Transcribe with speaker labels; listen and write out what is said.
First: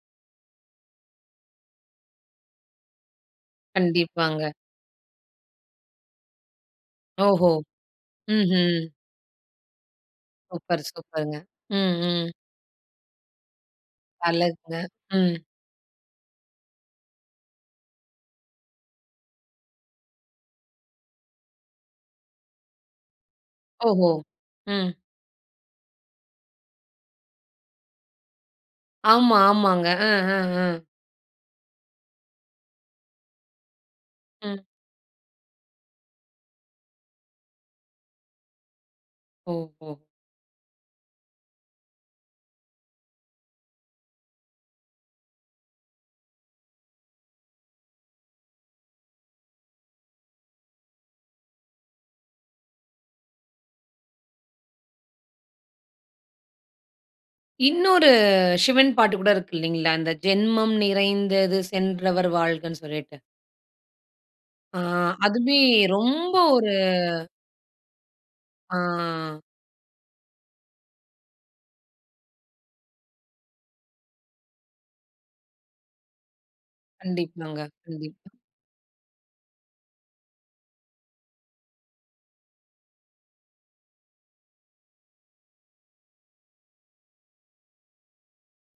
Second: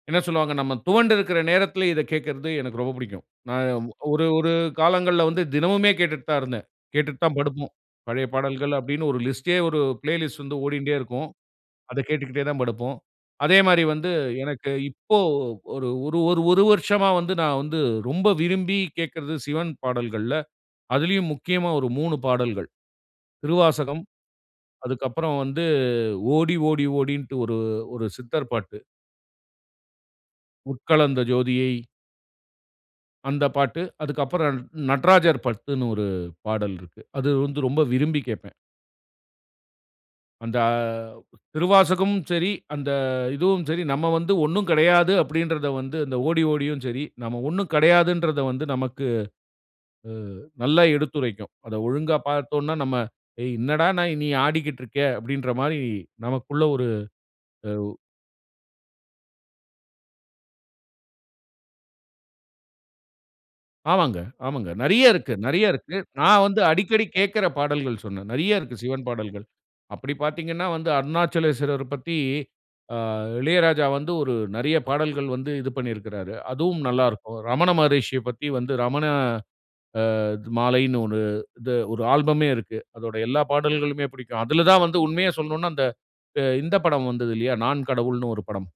Speaker 1: என்ன சொல்வாங்க, நம்ம துவண்டுருக்கிற நேரத்திலே இதைக் கேட்கிறது எனக்கு ரொம்ப புடிக்கும். நான் ஒரு
Speaker 2: கண்டிப்பாங்க.
Speaker 1: ஒரு காலங்கள்ல வந்து தினமுமே கேட்டுட்டு தான் இருந்தேன். கேட்டுட்டு தான்
Speaker 2: ஓஹோ!
Speaker 1: படுப்போம். பழைய பாடல்கள்
Speaker 2: ம்ஹம்.
Speaker 1: அப்டின்னு ஒரு லிஸ்ட்டே, ஒரு பிளே லிஸ்ட் வந்து
Speaker 2: சூப்பர்,
Speaker 1: ஓடின்டே இருக்கும்.
Speaker 2: சூப்பர்ங்க. ம்,
Speaker 1: அதக்
Speaker 2: ம்.
Speaker 1: கேட்டுகிட்டே தான் படுப்போம். அதே மாரி வந்து, எனக்கு
Speaker 2: அழகுங்க.
Speaker 1: இப்போ
Speaker 2: ம்.
Speaker 1: ஒரு ஒரு ஒரு 1 வருஷமா வந்து நான் வந்து ரொம்ப விரும்பி கேக்குறது சிவன் பாடல்கள்ல, அதிலேயும் முக்கியமா ஒரு 3 பாடல்கள். திருவாசகம்,
Speaker 2: ஓஹோ! ம்.
Speaker 1: அதுக்கப்புறம் வந்து ஓடி, ஓடி, ஓடின்டு ஒரு ஒரு சித்தர் பாட்டு.
Speaker 2: ஆமா, ஆமாங்க. அ, அ, அ.
Speaker 1: உட்கலந்த ஜோதியை அந்த பாட்டு. அதுக்கப்புறம்
Speaker 2: ம்.
Speaker 1: நட்ராஜர் பத்துன்னு ஒரு பாடல் இருக்கு. அது வந்து ரொம்ப விரும்பி கேட்பேன்.
Speaker 2: ஓஹோ!
Speaker 1: அந்த திருவாசகமும் சரி, அந்த இதுவும் சரி நம்ம வந்து ஒண்ணும் கெடையாது. அப்டின்றத வந்து அந்த ஓடி ஓடியும் சரி, நம்ம ஒண்ணும் கெடையாதுன்றத வந்து நமக்கு, அ நல்லா எடுத்துரைக்கும். அத ஒழுங்கா பார்த்தோன்ன்னா, நம்ம ஏய்! என்னடா நா நீ ஆடிக்கிட்டு இருக்க? அப்டின்ற மாரி நமக்குள்ள ஒரு எவ்
Speaker 2: இன்னொரு சிவன் பாட்டு கூட இருக்கு இல்லைங்களா? அந்த ஜென்மம் நிறைந்தது சென்றவர் வாழ்கன்னு சொல்லிட்டு.
Speaker 1: ஆமாங்க. ஆமாங்க.
Speaker 2: ஆ,
Speaker 1: நெறைய இருக்கு,
Speaker 2: அதுவே
Speaker 1: நெறைய இருக்கு.
Speaker 2: ரொம்ப
Speaker 1: நான் வந்து
Speaker 2: ஒரு
Speaker 1: அடிக்கடி கேட்கிற பாடல்கள் சொன்னேன். நெறைய இருக்கு
Speaker 2: ஆ.
Speaker 1: சிவன் பாடல்கள். அப்டி பார்த்தீங்கன்னா வந்து, அருணாச்சலேஸ்வரர் பத்தி ஆ இளையராஜா வந்து ஒரு நெறைய பாடல்கள் வந்து இது பண்ணியிருக்கிறாரு. அதுவும் நல்லா இருக்கும்.
Speaker 2: கண்டிப்பாங்க,
Speaker 1: ரமண மகரிஷிய
Speaker 2: கண்டிப்பா.
Speaker 1: பத்தி வந்து, ரமண அ மாலைன்னு ஒரு இது ஒரு ஆல்பமே இருக்கு. அதோடைய எல்லா பாடல்களுமே புடிக்கும். அதுல தான் வந்து உண்மைய சொல்லனுன்னா, அந்த இந்த படம் வந்தது இல்லையா? நான் கடவுள்ன்னு ஒரு படம்.